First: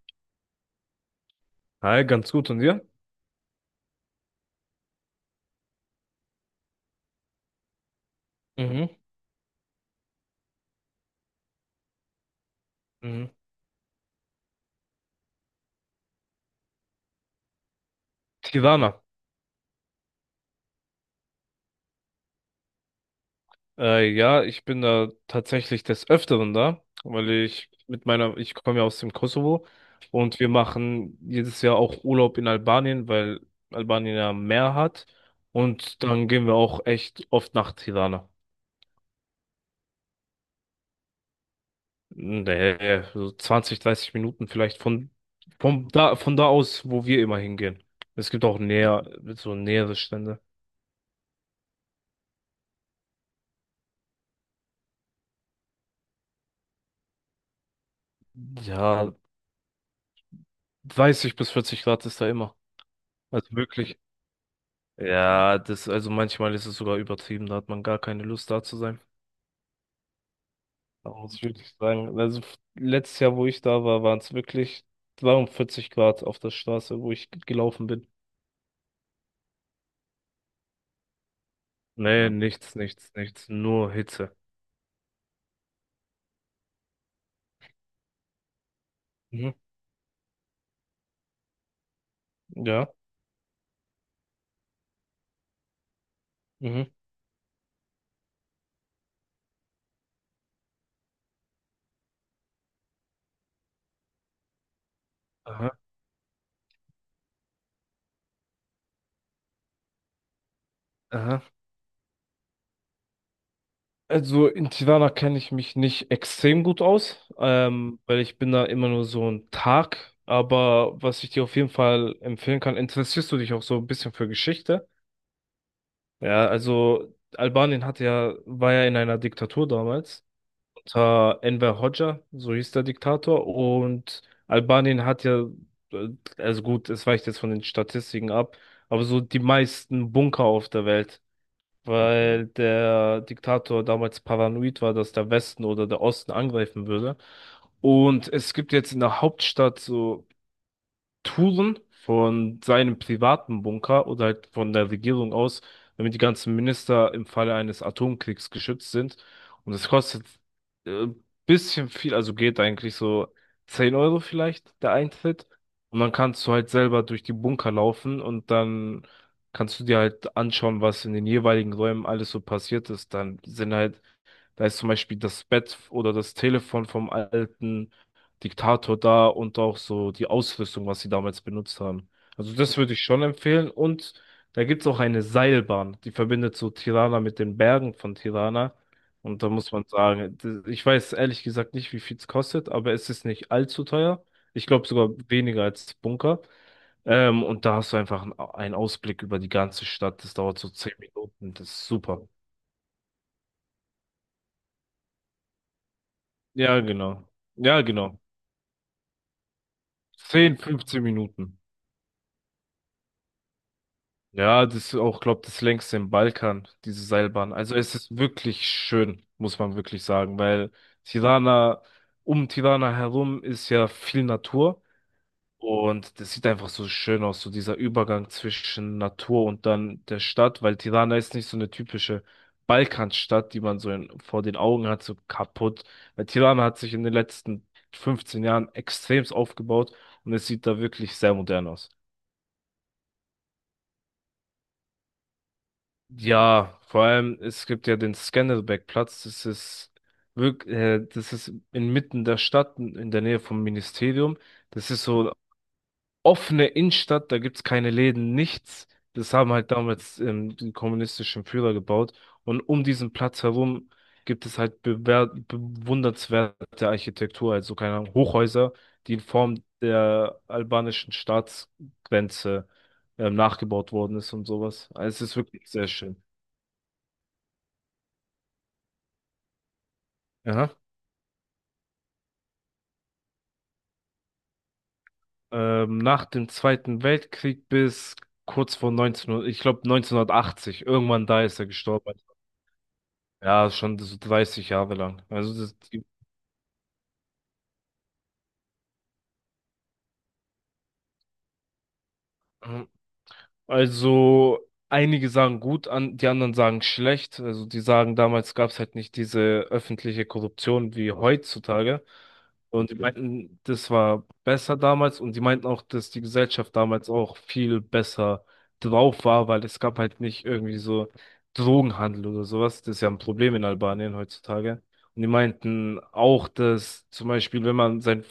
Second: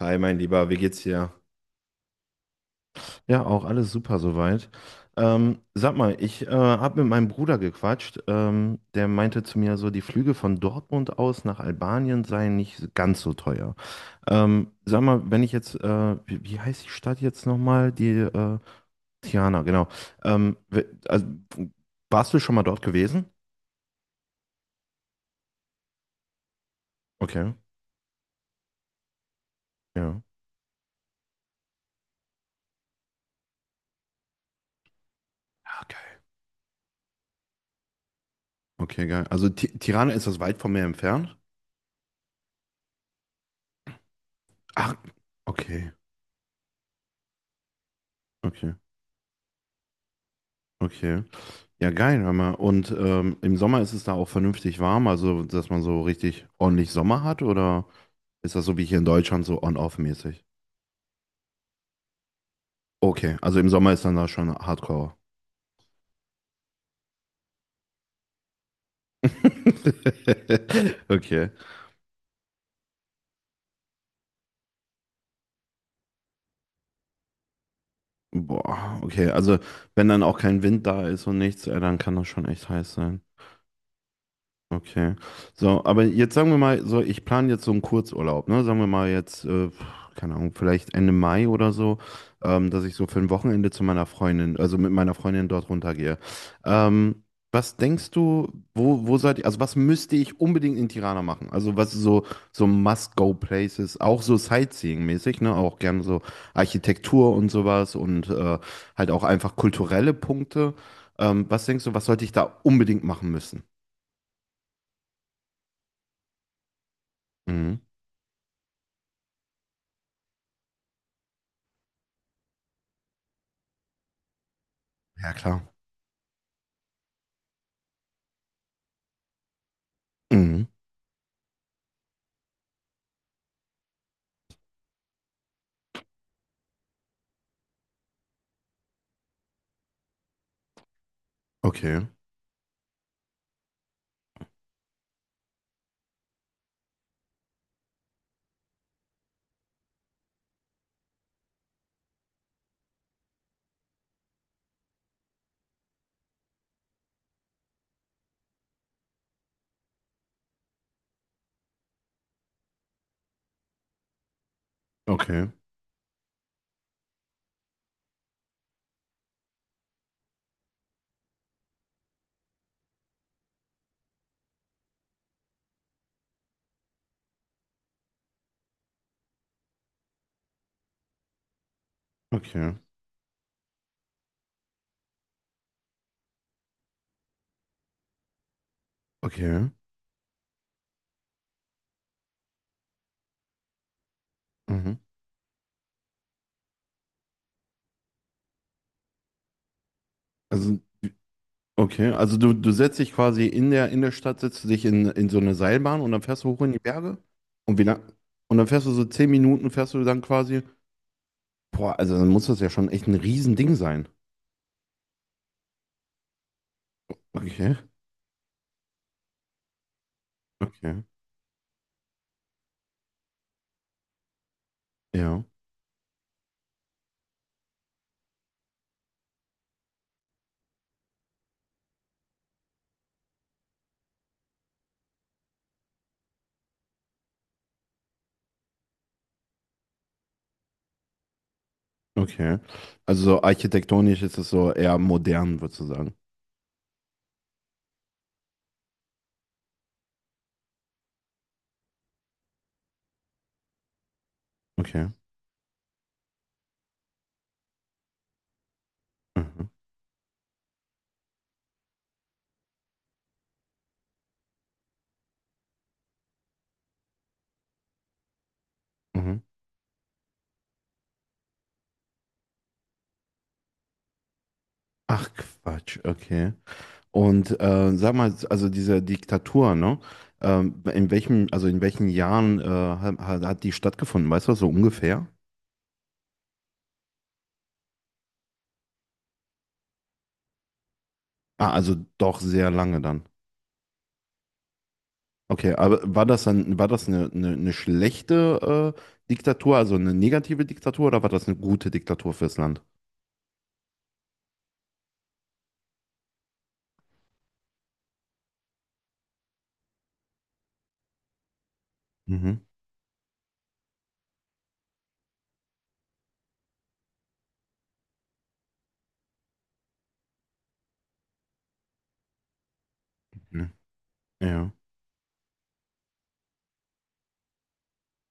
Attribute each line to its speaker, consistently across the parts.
Speaker 1: Hi, mein Lieber, wie geht's dir?
Speaker 2: Hi, ganz gut. Und dir?
Speaker 1: Ja, auch alles super soweit. Sag mal, ich habe mit meinem Bruder gequatscht.
Speaker 2: Mhm,
Speaker 1: Der meinte zu mir so, die Flüge von Dortmund aus nach Albanien seien nicht ganz
Speaker 2: mhm.
Speaker 1: so teuer. Sag mal, wenn ich jetzt, wie heißt die Stadt jetzt nochmal? Die
Speaker 2: Tirana.
Speaker 1: Tirana, genau. Also, warst du schon mal dort gewesen?
Speaker 2: Ja, ich bin da tatsächlich des Öfteren da, weil
Speaker 1: Okay,
Speaker 2: ich mit meiner, ich komme ja aus dem Kosovo
Speaker 1: ja.
Speaker 2: und wir machen jedes Jahr auch Urlaub in Albanien, weil Albanien ja Meer hat.
Speaker 1: Ah,
Speaker 2: Und
Speaker 1: geil.
Speaker 2: dann gehen wir auch echt oft nach Tirana.
Speaker 1: Okay, geil. Also Tirana, ist das weit von mir entfernt?
Speaker 2: Nee, so 20, 30 Minuten vielleicht
Speaker 1: Ach, okay,
Speaker 2: von da aus, wo wir immer hingehen. Es gibt auch
Speaker 1: okay.
Speaker 2: näher, so nähere Strände.
Speaker 1: Okay. Ja, geil, hör mal. Und im Sommer ist es da auch vernünftig warm, also dass man so richtig ordentlich Sommer hat, oder ist das so wie hier in
Speaker 2: Ja,
Speaker 1: Deutschland so on-off-mäßig?
Speaker 2: 30 bis 40 Grad ist da immer.
Speaker 1: Okay,
Speaker 2: Also
Speaker 1: also im Sommer
Speaker 2: wirklich.
Speaker 1: ist dann da schon Hardcore.
Speaker 2: Ja, das, also manchmal ist es sogar übertrieben, da hat man gar keine Lust da zu sein. Da muss ich
Speaker 1: Okay.
Speaker 2: wirklich sagen. Letztes Jahr, wo ich da war, waren es wirklich 42 Grad auf der Straße, wo ich gelaufen bin.
Speaker 1: Boah, okay. Also wenn dann auch kein Wind da ist und nichts, dann kann das
Speaker 2: Nee,
Speaker 1: schon echt
Speaker 2: nichts,
Speaker 1: heiß
Speaker 2: nichts,
Speaker 1: sein.
Speaker 2: nichts. Nur Hitze.
Speaker 1: Okay. So, aber jetzt sagen wir mal, so, ich plane jetzt so einen Kurzurlaub, ne? Sagen wir mal jetzt,
Speaker 2: Mhm.
Speaker 1: keine Ahnung, vielleicht Ende Mai oder so, dass
Speaker 2: Ja.
Speaker 1: ich so für ein Wochenende zu meiner Freundin, also mit meiner Freundin dort runtergehe.
Speaker 2: Mhm.
Speaker 1: Ähm, Was denkst du, wo seid ihr, also was müsste ich unbedingt in Tirana machen? Also was so, so Must-Go-Places, auch so Sightseeing-mäßig, ne?
Speaker 2: Aha,
Speaker 1: Auch gerne so Architektur und sowas und halt auch einfach kulturelle Punkte.
Speaker 2: aha.
Speaker 1: Was denkst du, was sollte ich da unbedingt machen müssen?
Speaker 2: Also in Tirana kenne ich mich nicht extrem gut aus,
Speaker 1: Mhm.
Speaker 2: weil ich bin da immer nur so ein Tag. Aber was ich dir auf jeden Fall empfehlen kann, interessierst du dich auch so ein bisschen für Geschichte?
Speaker 1: Ja, klar.
Speaker 2: Ja, also Albanien hatte ja, war ja in einer Diktatur damals
Speaker 1: Mhm.
Speaker 2: unter Enver Hoxha, so hieß der Diktator, und Albanien hat ja, äh, also gut, es weicht jetzt von den Statistiken ab, aber so die meisten Bunker auf der Welt. Mhm.
Speaker 1: Okay,
Speaker 2: Weil der Diktator damals paranoid war, dass der Westen oder der Osten angreifen würde. Und es gibt jetzt in der Hauptstadt so Touren von seinem privaten Bunker oder halt von der Regierung aus, damit die ganzen Minister im Falle eines Atomkriegs geschützt sind. Und das kostet äh, bisschen viel, also geht eigentlich so 10 Euro vielleicht der Eintritt.
Speaker 1: okay,
Speaker 2: Und dann kannst du halt selber durch die Bunker laufen und dann kannst du dir halt anschauen, was in den jeweiligen Räumen alles so passiert ist. Dann sind halt da ist zum Beispiel das Bett oder das Telefon vom alten Diktator da und auch so die Ausrüstung, was sie damals benutzt haben. Also
Speaker 1: okay,
Speaker 2: das würde ich schon empfehlen. Und da gibt's auch eine Seilbahn, die verbindet so Tirana mit den Bergen von Tirana. Und da
Speaker 1: okay.
Speaker 2: muss man sagen, ich weiß ehrlich gesagt nicht, wie viel es kostet, aber es ist nicht allzu teuer. Ich glaube
Speaker 1: Mhm.
Speaker 2: sogar weniger als Bunker. Und da hast du einfach einen Ausblick über die ganze Stadt. Das dauert so
Speaker 1: Also,
Speaker 2: 10 Minuten. Das ist
Speaker 1: okay,
Speaker 2: super.
Speaker 1: also du setzt dich quasi in der Stadt, setzt du dich in so eine Seilbahn und dann fährst du hoch in die
Speaker 2: Ja,
Speaker 1: Berge.
Speaker 2: genau.
Speaker 1: Und
Speaker 2: Ja,
Speaker 1: wie lang,
Speaker 2: genau.
Speaker 1: und dann fährst du so zehn Minuten, fährst du dann
Speaker 2: 10,
Speaker 1: quasi.
Speaker 2: 15 Minuten.
Speaker 1: Boah, also dann muss das ja schon echt ein Riesending sein.
Speaker 2: Ja, das ist auch, glaube das längste im Balkan, diese Seilbahn.
Speaker 1: Okay,
Speaker 2: Also es ist wirklich schön, muss man wirklich sagen, weil
Speaker 1: okay,
Speaker 2: Tirana, um Tirana herum ist ja viel Natur
Speaker 1: ja,
Speaker 2: und das sieht einfach so schön aus, so dieser Übergang zwischen Natur und dann der Stadt, weil Tirana ist nicht so eine typische Balkanstadt, die man so in, vor den Augen hat, so kaputt. Weil Tirana hat sich in den letzten 15 Jahren extremst aufgebaut und es sieht da wirklich sehr modern aus.
Speaker 1: okay. Also so architektonisch ist es so eher modern, würdest du sagen.
Speaker 2: Ja, vor allem, es gibt ja den Scandelbeck-Platz. Das ist wirklich, das ist inmitten der Stadt, in der Nähe vom Ministerium. Das ist
Speaker 1: Okay.
Speaker 2: so offene Innenstadt, da gibt's keine Läden, nichts. Das haben
Speaker 1: Mhm.
Speaker 2: halt damals die kommunistischen Führer gebaut. Und um diesen Platz herum gibt es halt bewundernswerte Architektur, also keine Ahnung, Hochhäuser, die in
Speaker 1: Mhm.
Speaker 2: Form der albanischen Staatsgrenze nachgebaut worden ist und sowas. Also es
Speaker 1: Ach
Speaker 2: ist wirklich sehr
Speaker 1: Quatsch,
Speaker 2: schön.
Speaker 1: okay. Und sag mal, also diese Diktatur, ne?
Speaker 2: Ja.
Speaker 1: In welchem, also in welchen Jahren hat, hat die stattgefunden? Weißt du das so ungefähr?
Speaker 2: Nach dem Zweiten Weltkrieg bis kurz vor 1900, ich glaube 1980, irgendwann da ist er
Speaker 1: Ah, also
Speaker 2: gestorben.
Speaker 1: doch sehr lange dann.
Speaker 2: Ja, schon so 30 Jahre lang. Also
Speaker 1: Okay,
Speaker 2: das,
Speaker 1: aber war das dann, war das eine schlechte Diktatur, also eine negative Diktatur, oder war das eine gute Diktatur fürs Land?
Speaker 2: also einige sagen gut an, die anderen sagen schlecht. Also die sagen, damals gab es halt nicht diese öffentliche Korruption wie heutzutage.
Speaker 1: Mhm.
Speaker 2: Und die meinten, das war besser damals und die meinten auch, dass die Gesellschaft damals auch viel besser drauf war, weil es gab halt nicht irgendwie so Drogenhandel oder sowas. Das ist ja ein Problem in
Speaker 1: Mhm.
Speaker 2: Albanien
Speaker 1: Ja.
Speaker 2: heutzutage. Und die meinten auch, dass zum Beispiel, wenn man sein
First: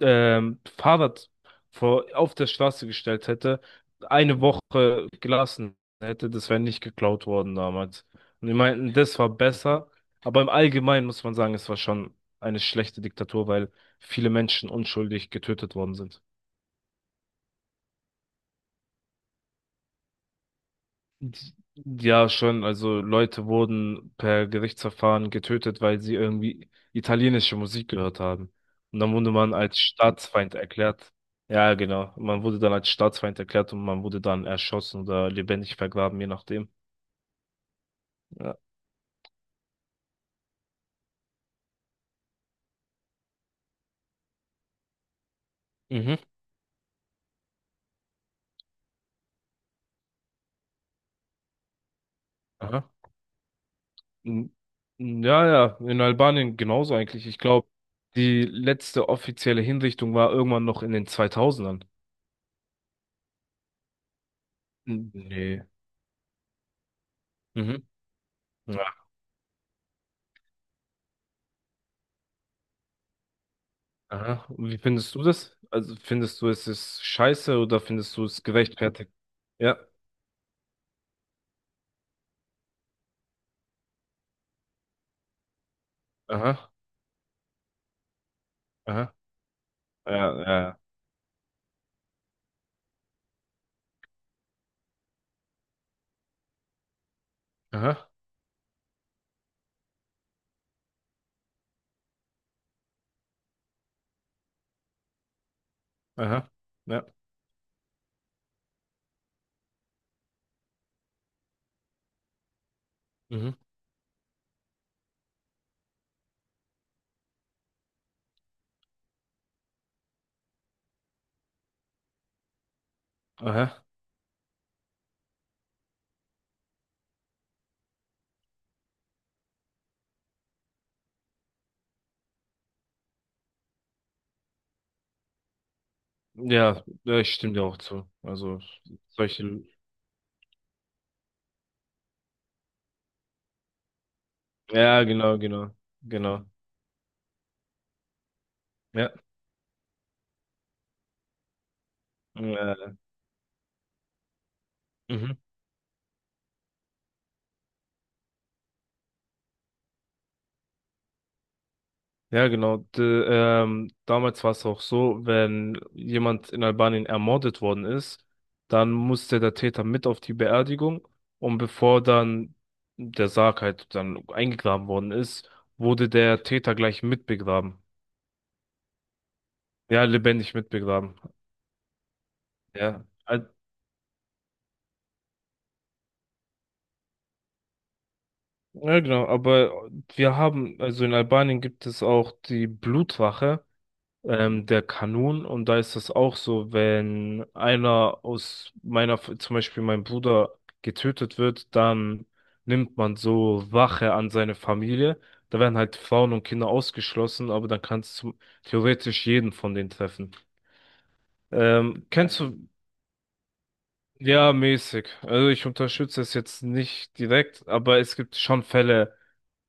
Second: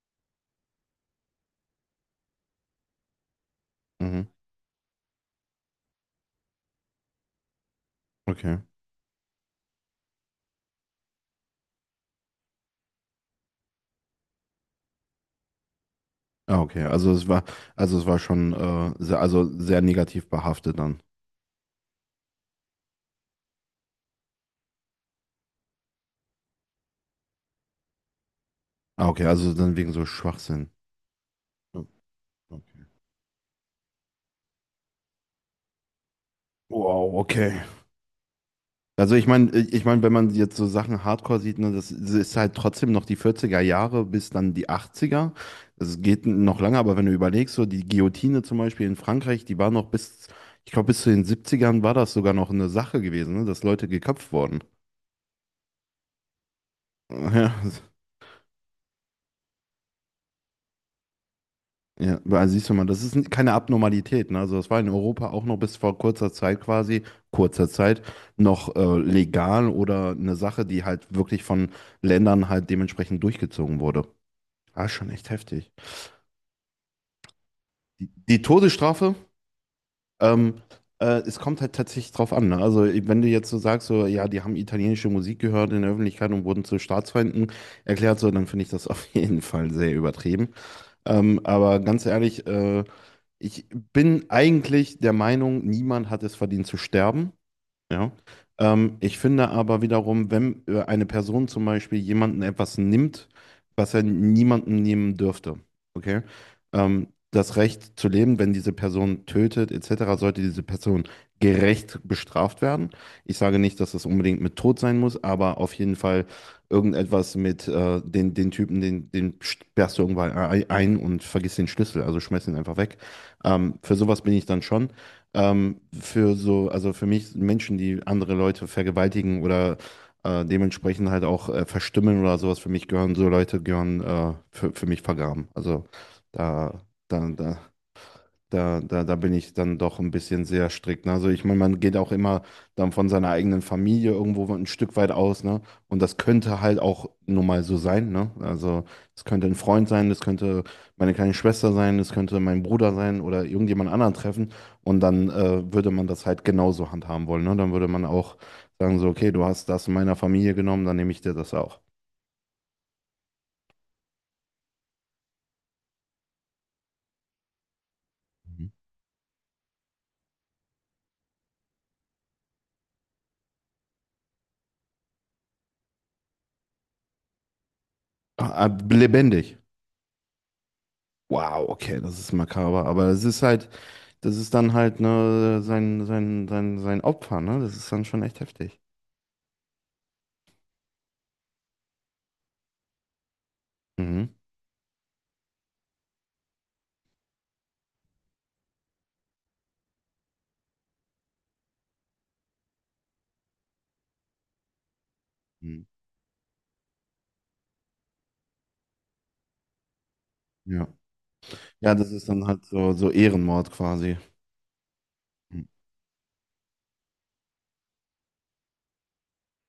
Speaker 2: Fahrrad vor, auf der Straße gestellt hätte,
Speaker 1: Mhm.
Speaker 2: 1 Woche gelassen hätte, das wäre nicht geklaut worden damals. Und die
Speaker 1: Okay.
Speaker 2: meinten, das war besser. Aber im Allgemeinen muss man sagen, es war schon eine schlechte Diktatur, weil viele Menschen unschuldig getötet worden sind.
Speaker 1: Ah, okay. Also es war schon sehr, also sehr negativ behaftet dann.
Speaker 2: Ja, schon. Also Leute wurden per Gerichtsverfahren getötet, weil sie irgendwie italienische Musik gehört haben. Und
Speaker 1: Ah,
Speaker 2: dann
Speaker 1: okay,
Speaker 2: wurde
Speaker 1: also
Speaker 2: man
Speaker 1: dann
Speaker 2: als
Speaker 1: wegen so
Speaker 2: Staatsfeind
Speaker 1: Schwachsinn.
Speaker 2: erklärt. Ja, genau. Man wurde dann
Speaker 1: Okay.
Speaker 2: als Staatsfeind erklärt und man wurde dann erschossen oder lebendig vergraben, je nachdem.
Speaker 1: Wow, okay.
Speaker 2: Ja.
Speaker 1: Also ich meine, wenn man jetzt so Sachen Hardcore sieht, ne, das ist halt trotzdem noch die 40er Jahre bis dann die 80er. Das
Speaker 2: Mhm.
Speaker 1: geht noch lange, aber wenn du überlegst, so die Guillotine zum Beispiel in Frankreich, die war noch bis, ich glaube, bis zu den 70ern war das sogar noch eine
Speaker 2: Aha.
Speaker 1: Sache gewesen, ne, dass Leute geköpft
Speaker 2: N-
Speaker 1: wurden.
Speaker 2: Ja, ja, in Albanien genauso eigentlich. Ich glaube, die letzte offizielle Hinrichtung war irgendwann noch in den 2000ern.
Speaker 1: Ja, ja, also siehst du mal, das ist keine Abnormalität, ne? Also das war in Europa auch noch
Speaker 2: Nee.
Speaker 1: bis vor kurzer Zeit quasi, kurzer
Speaker 2: Mhm.
Speaker 1: Zeit, noch
Speaker 2: Ja.
Speaker 1: legal oder eine Sache, die halt wirklich von Ländern halt dementsprechend durchgezogen wurde.
Speaker 2: Aha. Und wie
Speaker 1: Ah, schon
Speaker 2: findest du
Speaker 1: echt
Speaker 2: das?
Speaker 1: heftig.
Speaker 2: Also findest du, es ist scheiße oder
Speaker 1: Die,
Speaker 2: findest du
Speaker 1: die
Speaker 2: es gerechtfertigt?
Speaker 1: Todesstrafe,
Speaker 2: Ja.
Speaker 1: ähm, es kommt halt tatsächlich drauf an. Ne? Also, wenn du jetzt so sagst, so, ja, die haben italienische Musik gehört in der Öffentlichkeit und wurden
Speaker 2: Aha.
Speaker 1: zu Staatsfeinden erklärt, so, dann finde ich das auf
Speaker 2: Aha.
Speaker 1: jeden Fall sehr
Speaker 2: Ja, ja,
Speaker 1: übertrieben.
Speaker 2: ja.
Speaker 1: Aber ganz ehrlich, ich bin eigentlich der Meinung, niemand hat es verdient zu sterben.
Speaker 2: Aha.
Speaker 1: Ja. Ich finde aber wiederum, wenn eine Person zum Beispiel jemanden etwas nimmt, was er niemandem nehmen dürfte, okay?
Speaker 2: Aha. Ja.
Speaker 1: Das Recht zu leben, wenn diese Person tötet, etc., sollte diese Person gerecht bestraft werden. Ich
Speaker 2: Mhm.
Speaker 1: sage nicht, dass das unbedingt mit Tod sein muss, aber auf jeden Fall irgendetwas mit den, den Typen, den, den sperrst du irgendwann ein und vergiss den Schlüssel, also schmeiß ihn einfach weg.
Speaker 2: Aha.
Speaker 1: Für sowas bin ich dann schon für so, also für mich Menschen, die andere Leute vergewaltigen oder dementsprechend halt auch verstümmeln oder sowas, für mich gehören so Leute, gehören für mich vergraben. Also da,
Speaker 2: Ja, ja,
Speaker 1: da,
Speaker 2: ich stimme
Speaker 1: da
Speaker 2: dir auch zu. Also
Speaker 1: da bin ich
Speaker 2: solche.
Speaker 1: dann doch ein bisschen sehr strikt. Ne? Also ich meine, man geht auch immer dann von seiner eigenen Familie irgendwo ein Stück
Speaker 2: Ja,
Speaker 1: weit
Speaker 2: genau,
Speaker 1: aus, ne?
Speaker 2: genau.
Speaker 1: Und das
Speaker 2: Genau.
Speaker 1: könnte halt auch nun mal so sein, ne? Also
Speaker 2: Ja.
Speaker 1: es könnte ein Freund sein, das könnte meine kleine Schwester sein, das könnte mein Bruder
Speaker 2: Ja.
Speaker 1: sein oder irgendjemand anderen treffen. Und dann
Speaker 2: Mhm.
Speaker 1: würde man das halt genauso handhaben wollen, ne? Dann würde man auch sagen so, okay, du hast das in meiner Familie genommen, dann nehme ich dir das auch.
Speaker 2: Ja, genau. D damals war es auch so, wenn jemand in Albanien ermordet worden ist,
Speaker 1: Mhm.
Speaker 2: dann musste der Täter mit auf die Beerdigung und bevor dann der Sarg halt dann eingegraben worden ist, wurde der Täter gleich mitbegraben.
Speaker 1: Ah, ah, lebendig.
Speaker 2: Ja, lebendig mitbegraben.
Speaker 1: Wow, okay, das ist makaber,
Speaker 2: Ja.
Speaker 1: aber es ist halt, das ist dann halt ne, sein Opfer, ne? Das ist dann schon echt heftig.
Speaker 2: Ja, genau. Aber wir haben, also in Albanien gibt es auch die Blutwache.
Speaker 1: Mhm.
Speaker 2: Der Kanun, und da ist das auch so, wenn einer aus meiner, zum Beispiel mein Bruder getötet wird, dann nimmt man so Wache an seine Familie. Da werden
Speaker 1: Mhm.
Speaker 2: halt Frauen und Kinder ausgeschlossen, aber dann kann es theoretisch jeden von denen treffen.
Speaker 1: Ja. Ja, das ist
Speaker 2: Kennst
Speaker 1: dann halt so, so Ehrenmord quasi.
Speaker 2: du, ja, mäßig. Also
Speaker 1: Mhm.
Speaker 2: ich unterstütze es jetzt nicht direkt, aber es gibt schon Fälle,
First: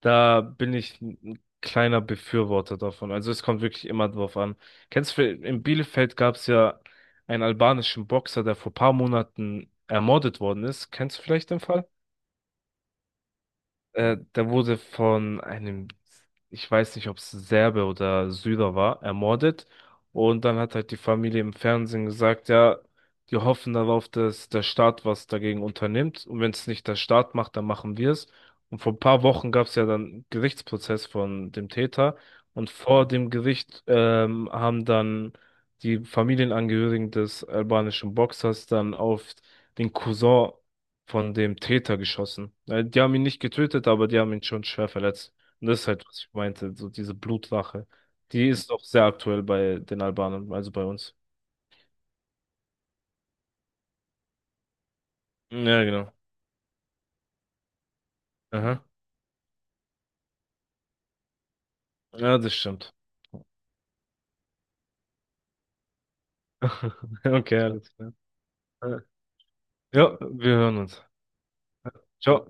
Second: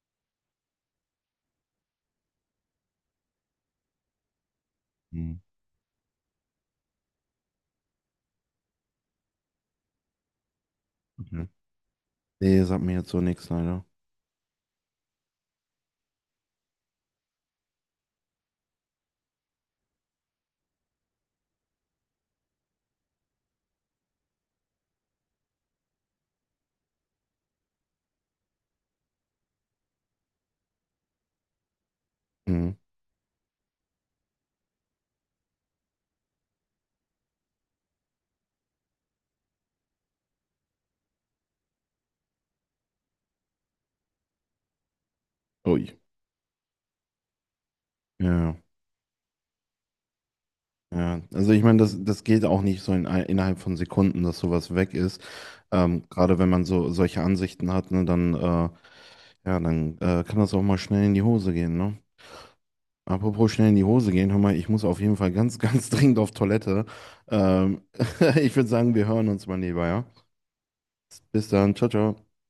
Speaker 2: da bin ich ein kleiner Befürworter davon. Also es kommt wirklich immer drauf an. Kennst du,
Speaker 1: Mhm.
Speaker 2: in Bielefeld gab es ja einen albanischen Boxer, der vor paar Monaten ermordet worden ist. Kennst du
Speaker 1: Okay.
Speaker 2: vielleicht den Fall?
Speaker 1: Nee, sagt mir jetzt so nichts, leider.
Speaker 2: Der wurde von einem, ich weiß nicht, ob es Serbe oder Syrer war, ermordet. Und dann hat halt die Familie im Fernsehen gesagt, ja, die hoffen darauf, dass der Staat was dagegen unternimmt. Und wenn es nicht der Staat macht, dann machen wir es. Und vor ein paar Wochen gab es ja dann einen Gerichtsprozess von dem Täter. Und
Speaker 1: Mhm.
Speaker 2: vor dem Gericht haben dann die Familienangehörigen des albanischen Boxers dann auf den Cousin von dem Täter geschossen. Die haben ihn nicht getötet, aber die haben ihn schon schwer verletzt. Und das ist
Speaker 1: Ui.
Speaker 2: halt, was ich meinte, so diese Blutlache.
Speaker 1: Ja,
Speaker 2: Die
Speaker 1: ja.
Speaker 2: ist auch sehr aktuell bei den Albanern, also bei uns.
Speaker 1: Ja, also ich meine, das, das geht auch nicht so in, innerhalb von Sekunden, dass sowas weg ist.
Speaker 2: Ja, genau.
Speaker 1: Gerade wenn man so solche Ansichten hat, ne, dann,
Speaker 2: Aha.
Speaker 1: ja, dann kann das auch mal schnell in die Hose gehen, ne?
Speaker 2: Ja, das stimmt.
Speaker 1: Apropos schnell in die Hose gehen, hör mal, ich muss auf jeden Fall ganz, ganz dringend auf Toilette.
Speaker 2: Okay,
Speaker 1: Ähm,
Speaker 2: alles klar.
Speaker 1: Ich würde sagen, wir hören uns mal lieber, ja?
Speaker 2: Ja, wir hören uns.
Speaker 1: Bis dann, ciao, ciao.
Speaker 2: Ciao.